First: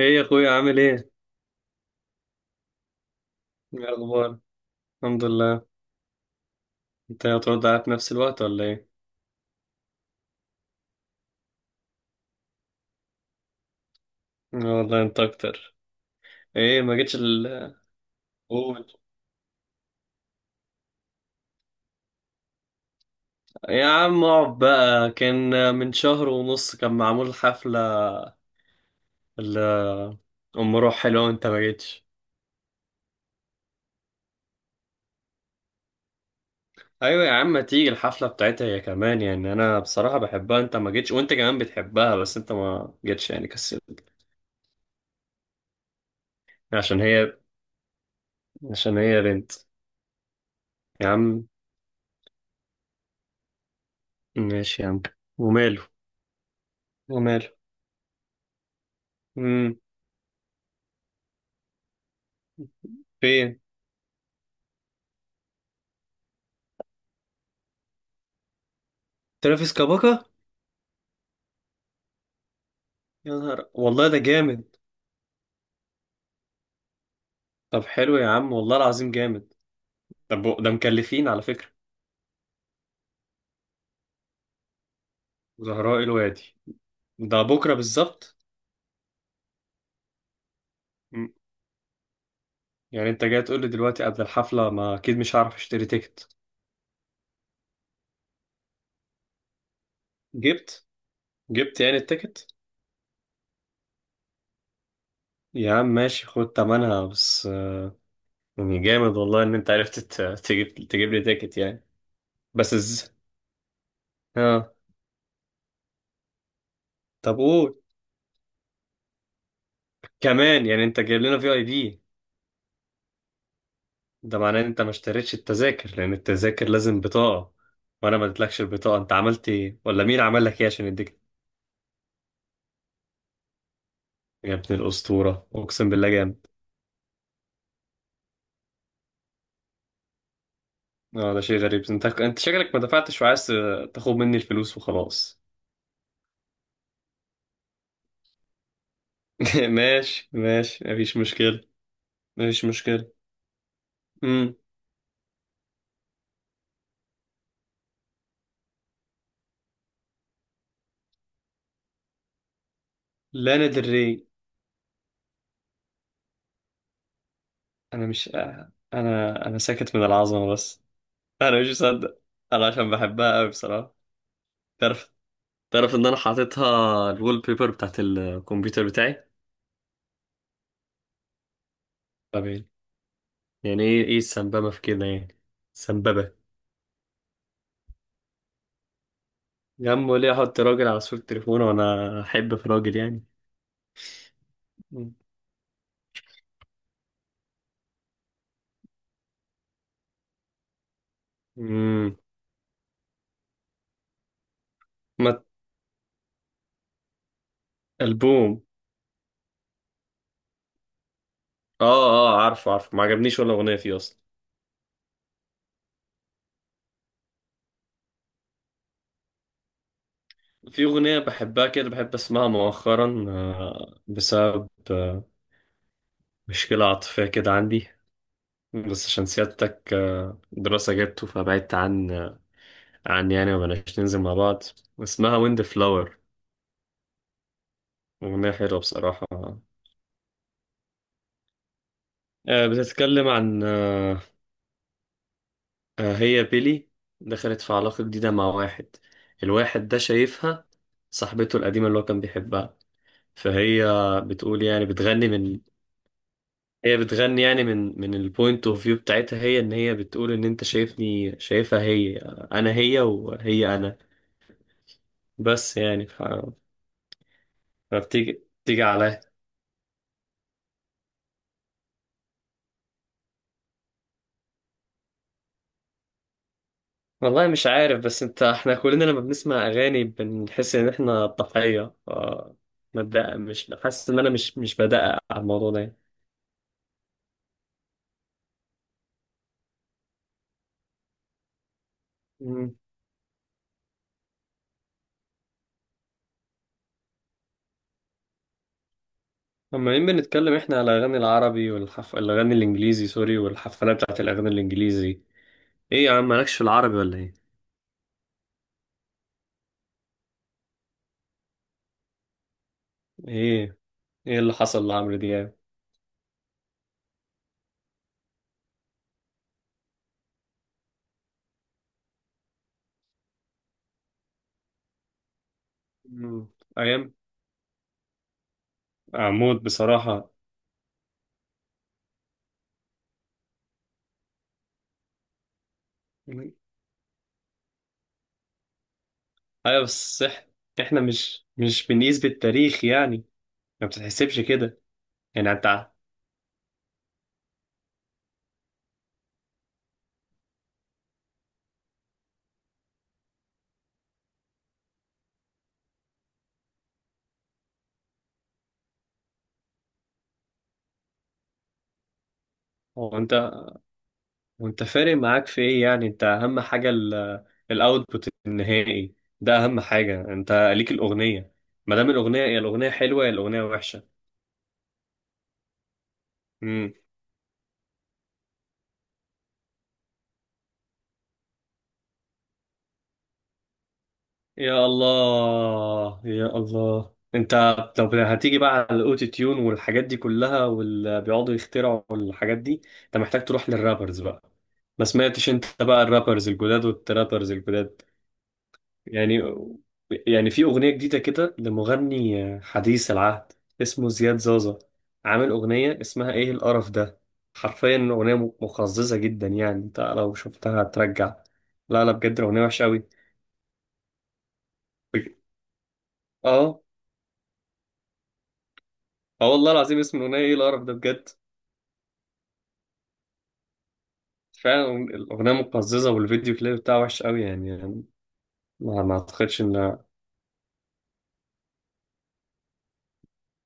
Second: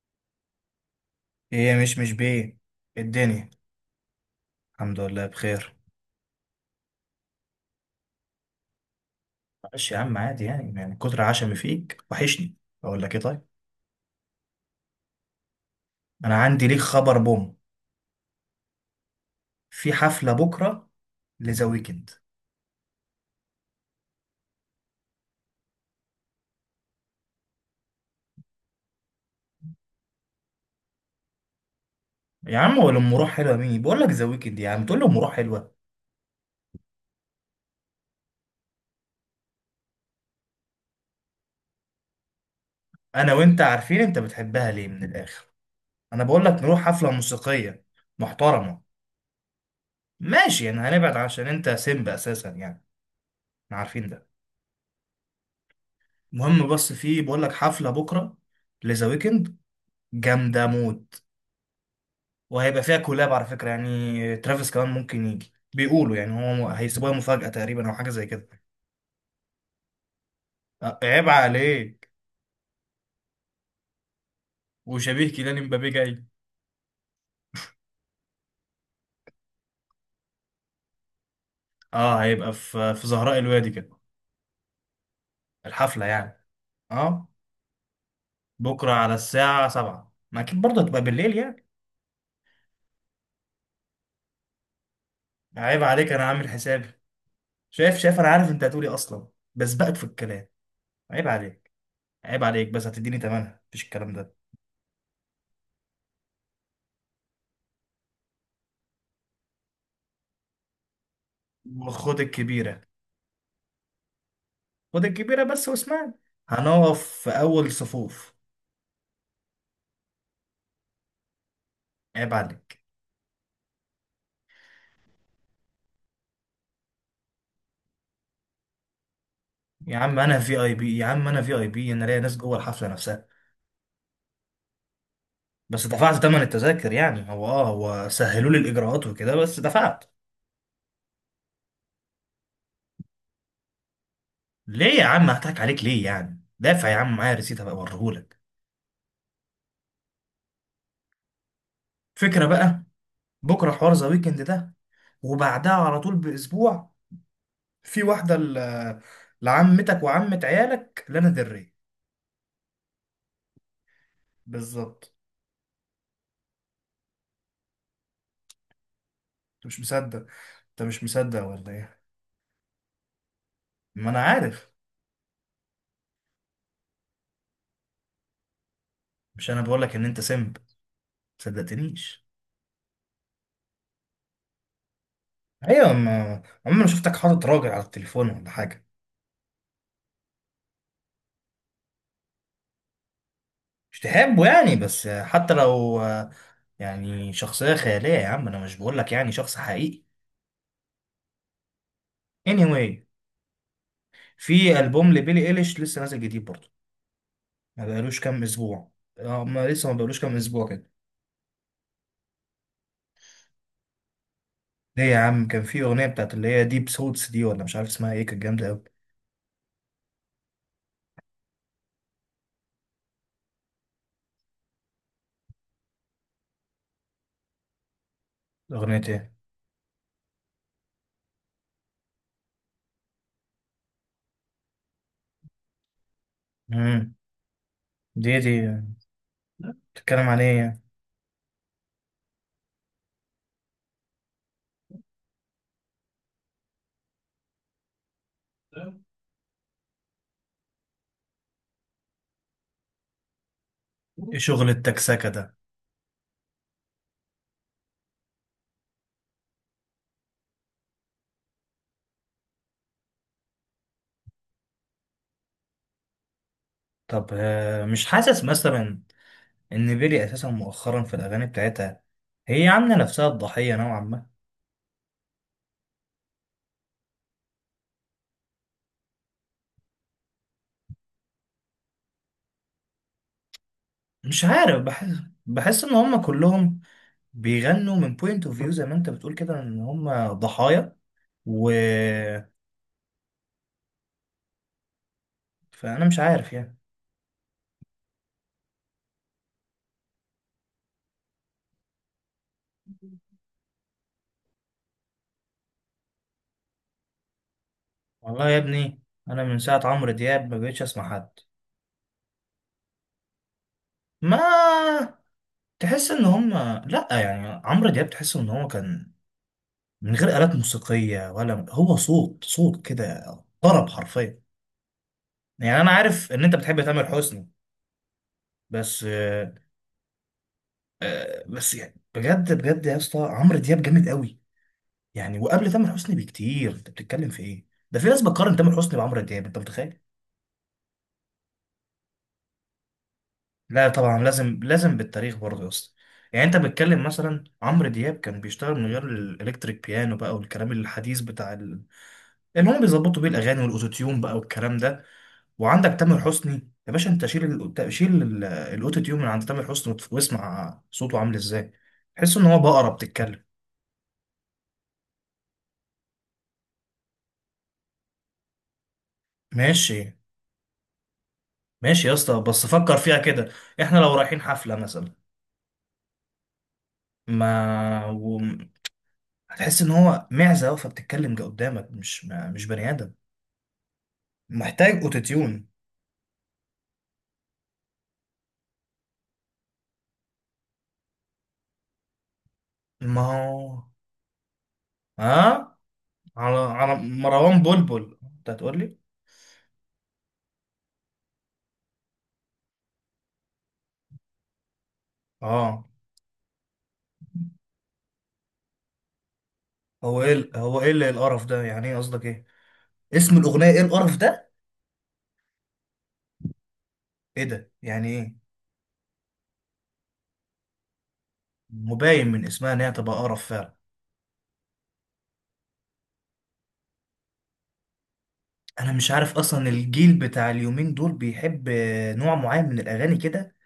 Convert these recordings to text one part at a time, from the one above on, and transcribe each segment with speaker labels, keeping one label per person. Speaker 1: ايه يا اخويا عامل ايه؟
Speaker 2: ايه، مش بيه الدنيا.
Speaker 1: ايه اخبار؟
Speaker 2: الحمد
Speaker 1: الحمد
Speaker 2: لله
Speaker 1: لله.
Speaker 2: بخير.
Speaker 1: انت هترد عليا في نفس الوقت ولا ايه؟
Speaker 2: معلش يا عم، عادي، يعني كتر عشمي فيك، وحشني. اقول لك ايه؟ طيب،
Speaker 1: آه والله انت اكتر.
Speaker 2: انا عندي ليك
Speaker 1: ايه ما جيتش
Speaker 2: خبر بوم.
Speaker 1: قول.
Speaker 2: في حفله بكره، لذا ويكند.
Speaker 1: يا عم اقعد بقى، كان من شهر ونص كان معمول حفلة ال ام روح حلوة وانت ما جيتش.
Speaker 2: يا عم، ولا ام روح حلوه؟ مين بقول لك ذا ويكند يا عم تقول لي ام روح حلوه!
Speaker 1: ايوه يا عم، ما تيجي الحفلة بتاعتها هي كمان، يعني انا بصراحة بحبها، انت ما جيتش وانت كمان بتحبها بس انت ما جيتش
Speaker 2: انا
Speaker 1: يعني
Speaker 2: وانت عارفين
Speaker 1: كسلت.
Speaker 2: انت بتحبها ليه، من الاخر. انا بقول لك نروح
Speaker 1: عشان
Speaker 2: حفله
Speaker 1: هي
Speaker 2: موسيقيه محترمه.
Speaker 1: عشان هي بنت.
Speaker 2: ماشي، يعني
Speaker 1: يا
Speaker 2: هنبعد عشان
Speaker 1: عم
Speaker 2: انت سيمب اساسا يعني. احنا عارفين ده.
Speaker 1: ماشي يا عم. وماله.
Speaker 2: المهم، بس في، بقول
Speaker 1: وماله.
Speaker 2: لك حفله بكره، لذا ويكند.
Speaker 1: امم
Speaker 2: جامده موت. وهيبقى فيها كولاب على
Speaker 1: فين؟
Speaker 2: فكرة، يعني ترافيس كمان ممكن يجي، بيقولوا يعني. هو هيسيبوها مفاجأة تقريبا، أو حاجة زي كده.
Speaker 1: ترافيس كاباكا؟
Speaker 2: أه، عيب عليك.
Speaker 1: يا نهار والله ده جامد.
Speaker 2: وشبيه كيليان مبابي جاي.
Speaker 1: طب حلو يا عم والله العظيم جامد. طب ده مكلفين على فكرة.
Speaker 2: اه، هيبقى في زهراء الوادي كده.
Speaker 1: زهراء
Speaker 2: الحفلة يعني.
Speaker 1: الوادي.
Speaker 2: اه.
Speaker 1: ده بكرة بالظبط؟
Speaker 2: بكرة على الساعة سبعة ما أكيد برضه هتبقى
Speaker 1: م.
Speaker 2: بالليل يعني.
Speaker 1: يعني انت جاي تقول لي دلوقتي قبل الحفلة، ما اكيد مش هعرف
Speaker 2: عيب
Speaker 1: اشتري
Speaker 2: عليك، أنا
Speaker 1: تيكت.
Speaker 2: عامل حسابي. شايف، أنا عارف أنت هتقولي أصلا، بس بقت في الكلام.
Speaker 1: جبت؟
Speaker 2: عيب عليك.
Speaker 1: جبت يعني
Speaker 2: عيب
Speaker 1: التيكت؟
Speaker 2: عليك، بس هتديني تمنها، مفيش الكلام ده.
Speaker 1: يا عم ماشي، خد تمنها بس. يعني جامد والله ان انت عرفت تجيب لي تيكت يعني.
Speaker 2: وخد
Speaker 1: بس
Speaker 2: الكبيرة.
Speaker 1: از... اه
Speaker 2: خد الكبيرة بس، واسمعني. هنقف في
Speaker 1: طب
Speaker 2: أول
Speaker 1: قول.
Speaker 2: صفوف.
Speaker 1: كمان يعني انت جايب لنا في اي بي؟
Speaker 2: عيب عليك.
Speaker 1: ده معناه ان انت ما اشتريتش التذاكر لان التذاكر لازم بطاقة، وانا ما اديتلكش البطاقة. انت عملت ايه،
Speaker 2: يا
Speaker 1: ولا
Speaker 2: عم
Speaker 1: مين
Speaker 2: انا
Speaker 1: عمل لك
Speaker 2: في
Speaker 1: ايه
Speaker 2: اي
Speaker 1: عشان
Speaker 2: بي، يا
Speaker 1: يديك؟
Speaker 2: عم انا في اي بي، انا ليا ناس جوه الحفله نفسها.
Speaker 1: يا ابن الاسطورة
Speaker 2: بس
Speaker 1: اقسم بالله
Speaker 2: دفعت ثمن
Speaker 1: جامد.
Speaker 2: التذاكر يعني، هو سهلوا لي الاجراءات وكده، بس دفعت.
Speaker 1: اه ده شيء غريب، انت شكلك ما دفعتش وعايز تاخد مني الفلوس
Speaker 2: ليه يا عم؟
Speaker 1: وخلاص.
Speaker 2: هضحك عليك ليه يعني؟ دافع يا عم، معايا ريسيت هبقى اوريهولك.
Speaker 1: ماشي ماشي، مفيش مشكلة.
Speaker 2: فكره
Speaker 1: مفيش
Speaker 2: بقى.
Speaker 1: مشكلة.
Speaker 2: بكره حوار ذا ويكند
Speaker 1: امم
Speaker 2: ده. وبعدها على طول باسبوع في واحده، لعمتك وعمه عيالك، لنا دري.
Speaker 1: لانا del Rey.
Speaker 2: بالظبط.
Speaker 1: انا مش انا
Speaker 2: انت مش
Speaker 1: ساكت من
Speaker 2: مصدق.
Speaker 1: العظمة
Speaker 2: انت
Speaker 1: بس.
Speaker 2: مش مصدق
Speaker 1: انا مش
Speaker 2: ولا ايه؟
Speaker 1: مصدق. انا عشان بحبها قوي بصراحة.
Speaker 2: ما انا عارف.
Speaker 1: تعرف تعرف ان انا حاططها الوول بيبر بتاعت الكمبيوتر بتاعي.
Speaker 2: مش انا بقول لك ان انت سمب ما صدقتنيش؟
Speaker 1: طب يعني ايه السنببة في كده يعني؟
Speaker 2: ايوه،
Speaker 1: سنببة؟
Speaker 2: ما عمري ما شفتك حاطط راجل على التليفون ولا حاجه.
Speaker 1: يا عم ليه احط راجل على صورة تليفونه وانا احب في راجل يعني؟
Speaker 2: مش تحبه يعني؟ بس
Speaker 1: مم.
Speaker 2: حتى لو، يعني شخصيه خياليه يا عم، انا مش بقول لك يعني شخص حقيقي.
Speaker 1: امم.
Speaker 2: Anyway، في البوم
Speaker 1: ما.
Speaker 2: لبيلي ايليش لسه نازل جديد برضه، ما بقالوش كام
Speaker 1: ألبوم؟
Speaker 2: اسبوع. آه، ما لسه ما بقالوش كام اسبوع كده.
Speaker 1: اه اه، عارفه عارفه، ما عجبنيش ولا أغنية فيه أصلا.
Speaker 2: ليه يا عم؟ كان في اغنيه بتاعت اللي هي ديب سوتس دي، ولا مش عارف اسمها ايه، كانت جامده قوي.
Speaker 1: في أغنية بحبها كده، بحب أسمعها مؤخرا، بسبب مشكلة عاطفية كده عندي.
Speaker 2: اغنيه
Speaker 1: بس عشان
Speaker 2: ايه؟
Speaker 1: سيادتك، دراسة جبته فبعدت عن عن يعني، ومبقناش ننزل مع بعض. اسمها ويند فلاور.
Speaker 2: امم. دي
Speaker 1: أغنية
Speaker 2: دي
Speaker 1: حلوة بصراحة.
Speaker 2: بتتكلم عن ايه يعني؟
Speaker 1: بتتكلم عن هي بيلي دخلت في علاقة جديدة مع واحد، الواحد ده شايفها صاحبته القديمة اللي هو كان بيحبها، فهي
Speaker 2: ايه
Speaker 1: بتقول
Speaker 2: شغل
Speaker 1: يعني
Speaker 2: التكسكه
Speaker 1: بتغني
Speaker 2: ده؟
Speaker 1: من. هي بتغني يعني من البوينت اوف فيو بتاعتها هي، ان هي بتقول ان انت شايفني شايفها هي، انا هي وهي انا. بس يعني ف...
Speaker 2: طب، مش حاسس
Speaker 1: فبتيجي
Speaker 2: مثلا
Speaker 1: عليا.
Speaker 2: ان بيلي اساسا مؤخرا في الاغاني بتاعتها هي عامله نفسها الضحيه نوعا ما؟
Speaker 1: والله مش عارف، بس انت احنا كلنا لما بنسمع اغاني بنحس ان احنا ضحية. ما بدأ- مش حاسس ان انا
Speaker 2: مش
Speaker 1: مش
Speaker 2: عارف، بحس
Speaker 1: بدقق على الموضوع
Speaker 2: بحس ان هم كلهم بيغنوا من بوينت اوف فيو، زي ما انت بتقول كده، ان هم ضحايا. و
Speaker 1: ده.
Speaker 2: فانا مش عارف يعني.
Speaker 1: عمالين بنتكلم احنا على الاغاني العربي الاغاني الانجليزي، سوري، والحفلات بتاعت الاغاني الانجليزي. ايه يا عم مالكش في العربي ولا ايه؟
Speaker 2: والله يا ابني، انا من ساعه عمرو دياب ما بقتش اسمع حد.
Speaker 1: ايه، اللي حصل
Speaker 2: ما
Speaker 1: لعمرو دياب؟
Speaker 2: تحس ان هم، لا يعني عمرو دياب تحس ان هو كان من غير آلات موسيقيه، ولا هو صوت صوت كده، طرب حرفيا. يعني انا عارف ان
Speaker 1: مم.
Speaker 2: انت بتحب تامر
Speaker 1: ايام.
Speaker 2: حسني، بس
Speaker 1: عمود بصراحة.
Speaker 2: بس يعني، بجد بجد يا اسطى، عمرو دياب جامد قوي. يعني وقبل تامر حسني
Speaker 1: مم.
Speaker 2: بكتير، انت بتتكلم في ايه ده؟ في ناس بتقارن تامر حسني بعمرو دياب، انت
Speaker 1: ايوه،
Speaker 2: متخيل؟
Speaker 1: احنا مش بنقيس بالتاريخ يعني. ما
Speaker 2: لا طبعا،
Speaker 1: بتتحسبش
Speaker 2: لازم
Speaker 1: كده
Speaker 2: لازم بالتاريخ
Speaker 1: يعني
Speaker 2: برضه يا
Speaker 1: انت
Speaker 2: اسطى. يعني انت بتتكلم مثلا، عمرو دياب كان بيشتغل من غير الالكتريك بيانو بقى، والكلام الحديث بتاع اللي هم بيظبطوا بيه الاغاني، والاوتوتيون بقى، والكلام ده. وعندك تامر حسني، يا باشا انت شيل الاوتوتيون من عند تامر حسني، واسمع صوته عامل ازاي. تحس ان هو بقرة
Speaker 1: هو انت
Speaker 2: بتتكلم.
Speaker 1: وانت فارق معاك في ايه يعني؟ انت اهم حاجة الاوتبوت النهائي، ده اهم
Speaker 2: ماشي،
Speaker 1: حاجة، انت ليك الاغنية. ما
Speaker 2: ماشي
Speaker 1: دام
Speaker 2: يا اسطى،
Speaker 1: الاغنية، يا
Speaker 2: بس
Speaker 1: الاغنية
Speaker 2: فكر فيها
Speaker 1: حلوة يا
Speaker 2: كده.
Speaker 1: الاغنية
Speaker 2: احنا
Speaker 1: وحشة.
Speaker 2: لو رايحين حفلة مثلا، ما و... هتحس ان هو معزة واقفة بتتكلم قدامك، مش بني ادم،
Speaker 1: يا
Speaker 2: محتاج اوتوتيون.
Speaker 1: الله يا الله انت. طب هتيجي بقى على الاوتو تيون والحاجات دي كلها واللي بيقعدوا يخترعوا الحاجات دي؟ انت
Speaker 2: ما
Speaker 1: محتاج تروح
Speaker 2: هو،
Speaker 1: للرابرز بقى. ما سمعتش انت
Speaker 2: ها،
Speaker 1: بقى الرابرز
Speaker 2: على
Speaker 1: الجداد
Speaker 2: على
Speaker 1: والترابرز
Speaker 2: مروان
Speaker 1: الجداد؟
Speaker 2: بلبل انت هتقول لي؟
Speaker 1: يعني يعني في اغنية جديدة كده لمغني حديث العهد اسمه زياد زازا، عامل
Speaker 2: اه،
Speaker 1: اغنية اسمها ايه القرف ده. حرفيا اغنية مقززة جدا، يعني انت لو
Speaker 2: هو
Speaker 1: شفتها
Speaker 2: ايه اللي إيه
Speaker 1: هترجع.
Speaker 2: القرف ده، يعني ايه
Speaker 1: لا لا
Speaker 2: قصدك
Speaker 1: بجد
Speaker 2: ايه؟
Speaker 1: اغنية وحشة قوي.
Speaker 2: اسم الاغنية ايه القرف ده؟
Speaker 1: اه.
Speaker 2: ايه ده يعني ايه؟
Speaker 1: اه والله العظيم اسم الاغنيه ايه القرف ده بجد.
Speaker 2: مبين من اسمها ان هي تبقى قرف فعلا.
Speaker 1: فعلا الاغنيه مقززه والفيديو كليب بتاعه وحش قوي، يعني.
Speaker 2: انا
Speaker 1: ما,
Speaker 2: مش
Speaker 1: ما
Speaker 2: عارف
Speaker 1: اعتقدش
Speaker 2: اصلا
Speaker 1: ان.
Speaker 2: الجيل بتاع اليومين دول بيحب نوع معين من الاغاني كده.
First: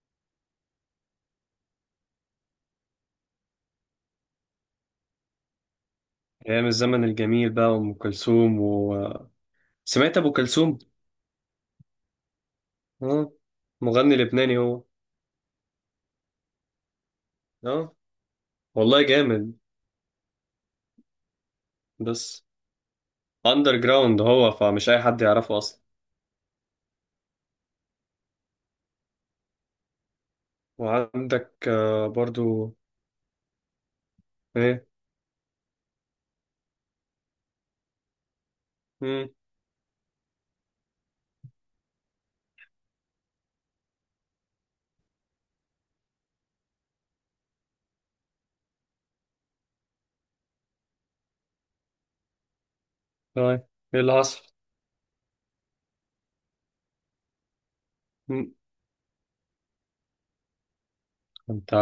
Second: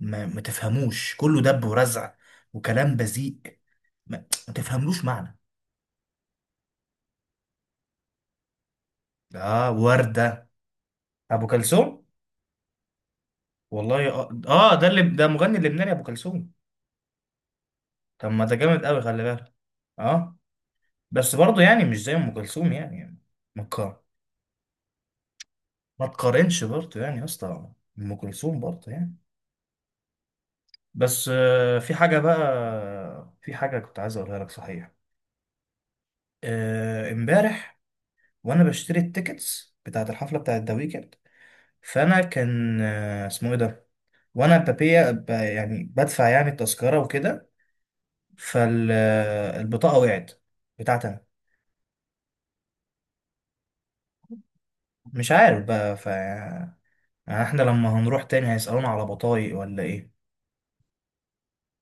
Speaker 2: ما تفهموش، كله دب ورزع وكلام بذيء. ما, ما تفهملوش معنى.
Speaker 1: ايام الزمن الجميل بقى وام كلثوم.
Speaker 2: اه،
Speaker 1: سمعت ابو
Speaker 2: وردة.
Speaker 1: كلثوم؟
Speaker 2: ابو كلثوم؟
Speaker 1: اه.
Speaker 2: والله
Speaker 1: مغني
Speaker 2: اه،
Speaker 1: لبناني هو.
Speaker 2: ده اللي ده مغني لبناني ابو كلثوم.
Speaker 1: اه.
Speaker 2: طب ما ده جامد
Speaker 1: والله
Speaker 2: قوي، خلي
Speaker 1: جامد.
Speaker 2: بالك. اه. بس برضه يعني مش زي ام
Speaker 1: بس
Speaker 2: كلثوم يعني. ما
Speaker 1: اندر
Speaker 2: تقا-
Speaker 1: جراوند هو، فمش اي حد يعرفه اصلا.
Speaker 2: ما تقارنش برضه يعني يا اسطى، ام كلثوم برضه يعني. بس
Speaker 1: وعندك
Speaker 2: في حاجة
Speaker 1: برضو.
Speaker 2: بقى، في حاجة كنت عايز اقولها لك
Speaker 1: ايه؟
Speaker 2: صحيح. امبارح وانا بشتري
Speaker 1: مم.
Speaker 2: التيكتس بتاعت الحفلة بتاعت ذا ويكند، فانا كان اسمه ايه ده، وانا بابيا يعني بدفع، يعني التذكره وكده، فالبطاقه وقعت، بتاعتي انا.
Speaker 1: طيب. ايه اللي حصل؟
Speaker 2: مش عارف بقى، يعني احنا لما هنروح تاني هيسالونا على بطايق ولا ايه؟
Speaker 1: انت،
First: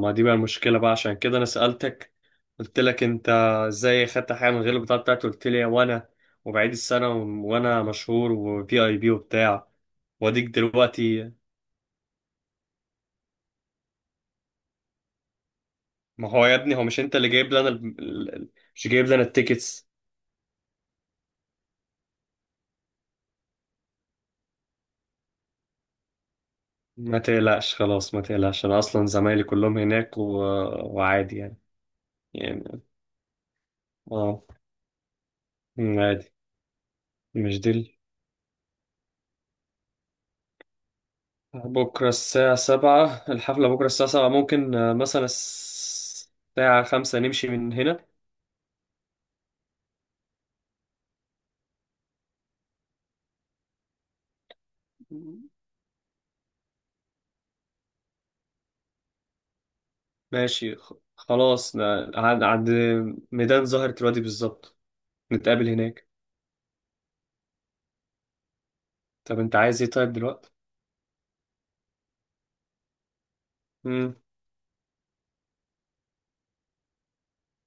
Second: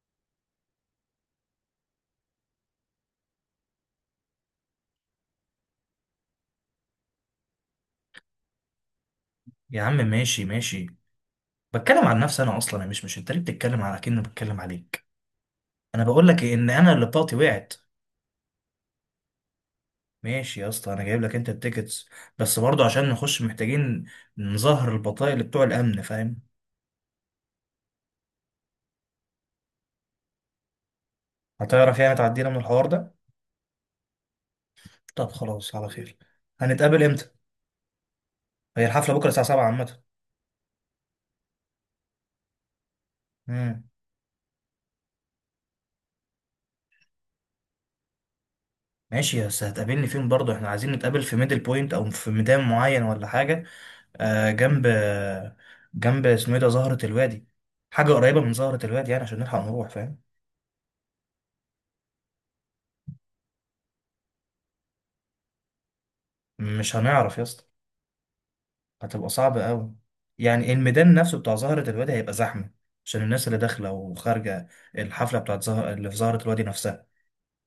Speaker 1: ما دي بقى المشكله بقى عشان كده انا سالتك، قلت لك انت ازاي خدت حاجه من غير البطاقه بتاعتي؟ قلت لي وانا وبعيد السنه وانا مشهور وفي اي بي وبتاع،
Speaker 2: يا عم ماشي،
Speaker 1: واديك
Speaker 2: ماشي.
Speaker 1: دلوقتي.
Speaker 2: بتكلم عن نفسي انا، اصلا انا مش، انت ليه بتتكلم على كأني بتكلم عليك؟ انا بقول
Speaker 1: ما
Speaker 2: لك
Speaker 1: هو
Speaker 2: إيه،
Speaker 1: يا
Speaker 2: ان
Speaker 1: ابني هو
Speaker 2: انا
Speaker 1: مش
Speaker 2: اللي
Speaker 1: انت اللي
Speaker 2: بطاقتي
Speaker 1: جايب لنا
Speaker 2: وقعت.
Speaker 1: ال- مش جايب لنا التيكتس؟
Speaker 2: ماشي يا اسطى، انا جايب لك انت التيكتس، بس برضه عشان نخش محتاجين نظهر البطايق اللي بتوع الامن، فاهم؟
Speaker 1: ما تقلقش خلاص، ما تقلقش، انا اصلا زمايلي كلهم هناك، وعادي يعني.
Speaker 2: هتعرف يعني تعدينا من
Speaker 1: يعني
Speaker 2: الحوار ده؟
Speaker 1: اه.
Speaker 2: طب خلاص، على خير.
Speaker 1: عادي.
Speaker 2: هنتقابل امتى؟
Speaker 1: مش دي.
Speaker 2: هي الحفله بكره الساعه 7 عامه.
Speaker 1: بكرة الساعة 7 الحفلة،
Speaker 2: امم.
Speaker 1: بكرة الساعة 7، ممكن، مثلا الساعة 5 نمشي من هنا.
Speaker 2: ماشي، بس هتقابلني فين برضه؟ احنا عايزين نتقابل في ميدل بوينت او في ميدان معين ولا حاجه؟ آه جنب جنب اسمه ايه ده، زهره الوادي. حاجه قريبه من زهره الوادي يعني، عشان نلحق نروح، فاهم؟
Speaker 1: ماشي، خلاص، عند ميدان زهرة الوادي بالظبط، نتقابل هناك.
Speaker 2: مش هنعرف يا اسطى، هتبقى
Speaker 1: طب انت
Speaker 2: صعبه
Speaker 1: عايز ايه
Speaker 2: قوي.
Speaker 1: طيب دلوقتي؟
Speaker 2: يعني الميدان نفسه بتاع زهره الوادي هيبقى زحمه، عشان الناس اللي داخله
Speaker 1: امم.
Speaker 2: وخارجه، الحفله بتاعت زهر اللي في زهره الوادي نفسها.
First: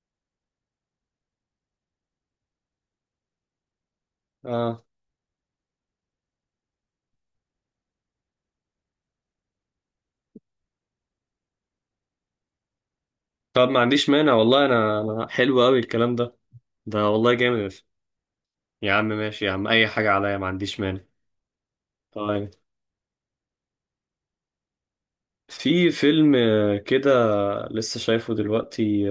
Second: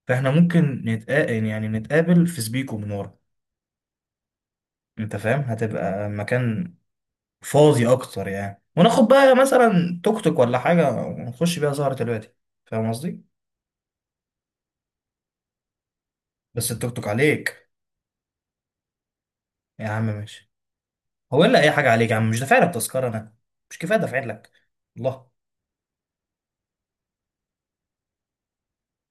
Speaker 2: فاحنا ممكن نتقابل، يعني نتقابل في سبيكو من ورا،
Speaker 1: اه.
Speaker 2: انت فاهم؟ هتبقى مكان فاضي اكتر يعني، وناخد بقى مثلا توك توك ولا حاجه، ونخش بيها سهره الوادي، فاهم قصدي؟
Speaker 1: طب ما عنديش مانع والله، انا حلو قوي الكلام ده،
Speaker 2: بس التوك توك
Speaker 1: ده والله
Speaker 2: عليك.
Speaker 1: جامد. يا عم ماشي يا عم،
Speaker 2: يا
Speaker 1: اي
Speaker 2: عم
Speaker 1: حاجة عليا ما
Speaker 2: ماشي،
Speaker 1: عنديش مانع.
Speaker 2: هو الا اي حاجه عليك يا عم؟ مش
Speaker 1: طيب.
Speaker 2: دافع لك تذكره انا؟ مش كفايه دافع لك؟ الله.
Speaker 1: في فيلم كده، لسه شايفه دلوقتي،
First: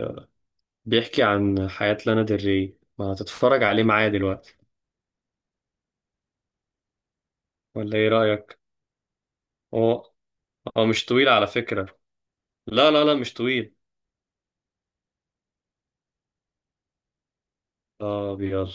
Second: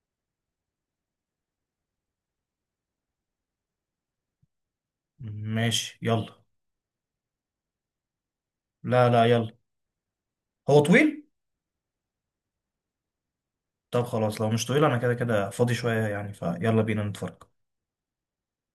Speaker 1: بيحكي عن حياة لانا ديل ري، ما هتتفرج عليه معايا دلوقتي
Speaker 2: ماشي، يلا.
Speaker 1: ولا ايه رأيك؟
Speaker 2: لا، لا، يلا.
Speaker 1: هو
Speaker 2: هو
Speaker 1: هو مش
Speaker 2: طويل؟
Speaker 1: طويل على فكرة. لا لا لا مش طويل.
Speaker 2: طب خلاص، لو مش طويل انا كده كده فاضي شويه يعني، فيلا بينا نتفرج.
Speaker 1: اه ابيض.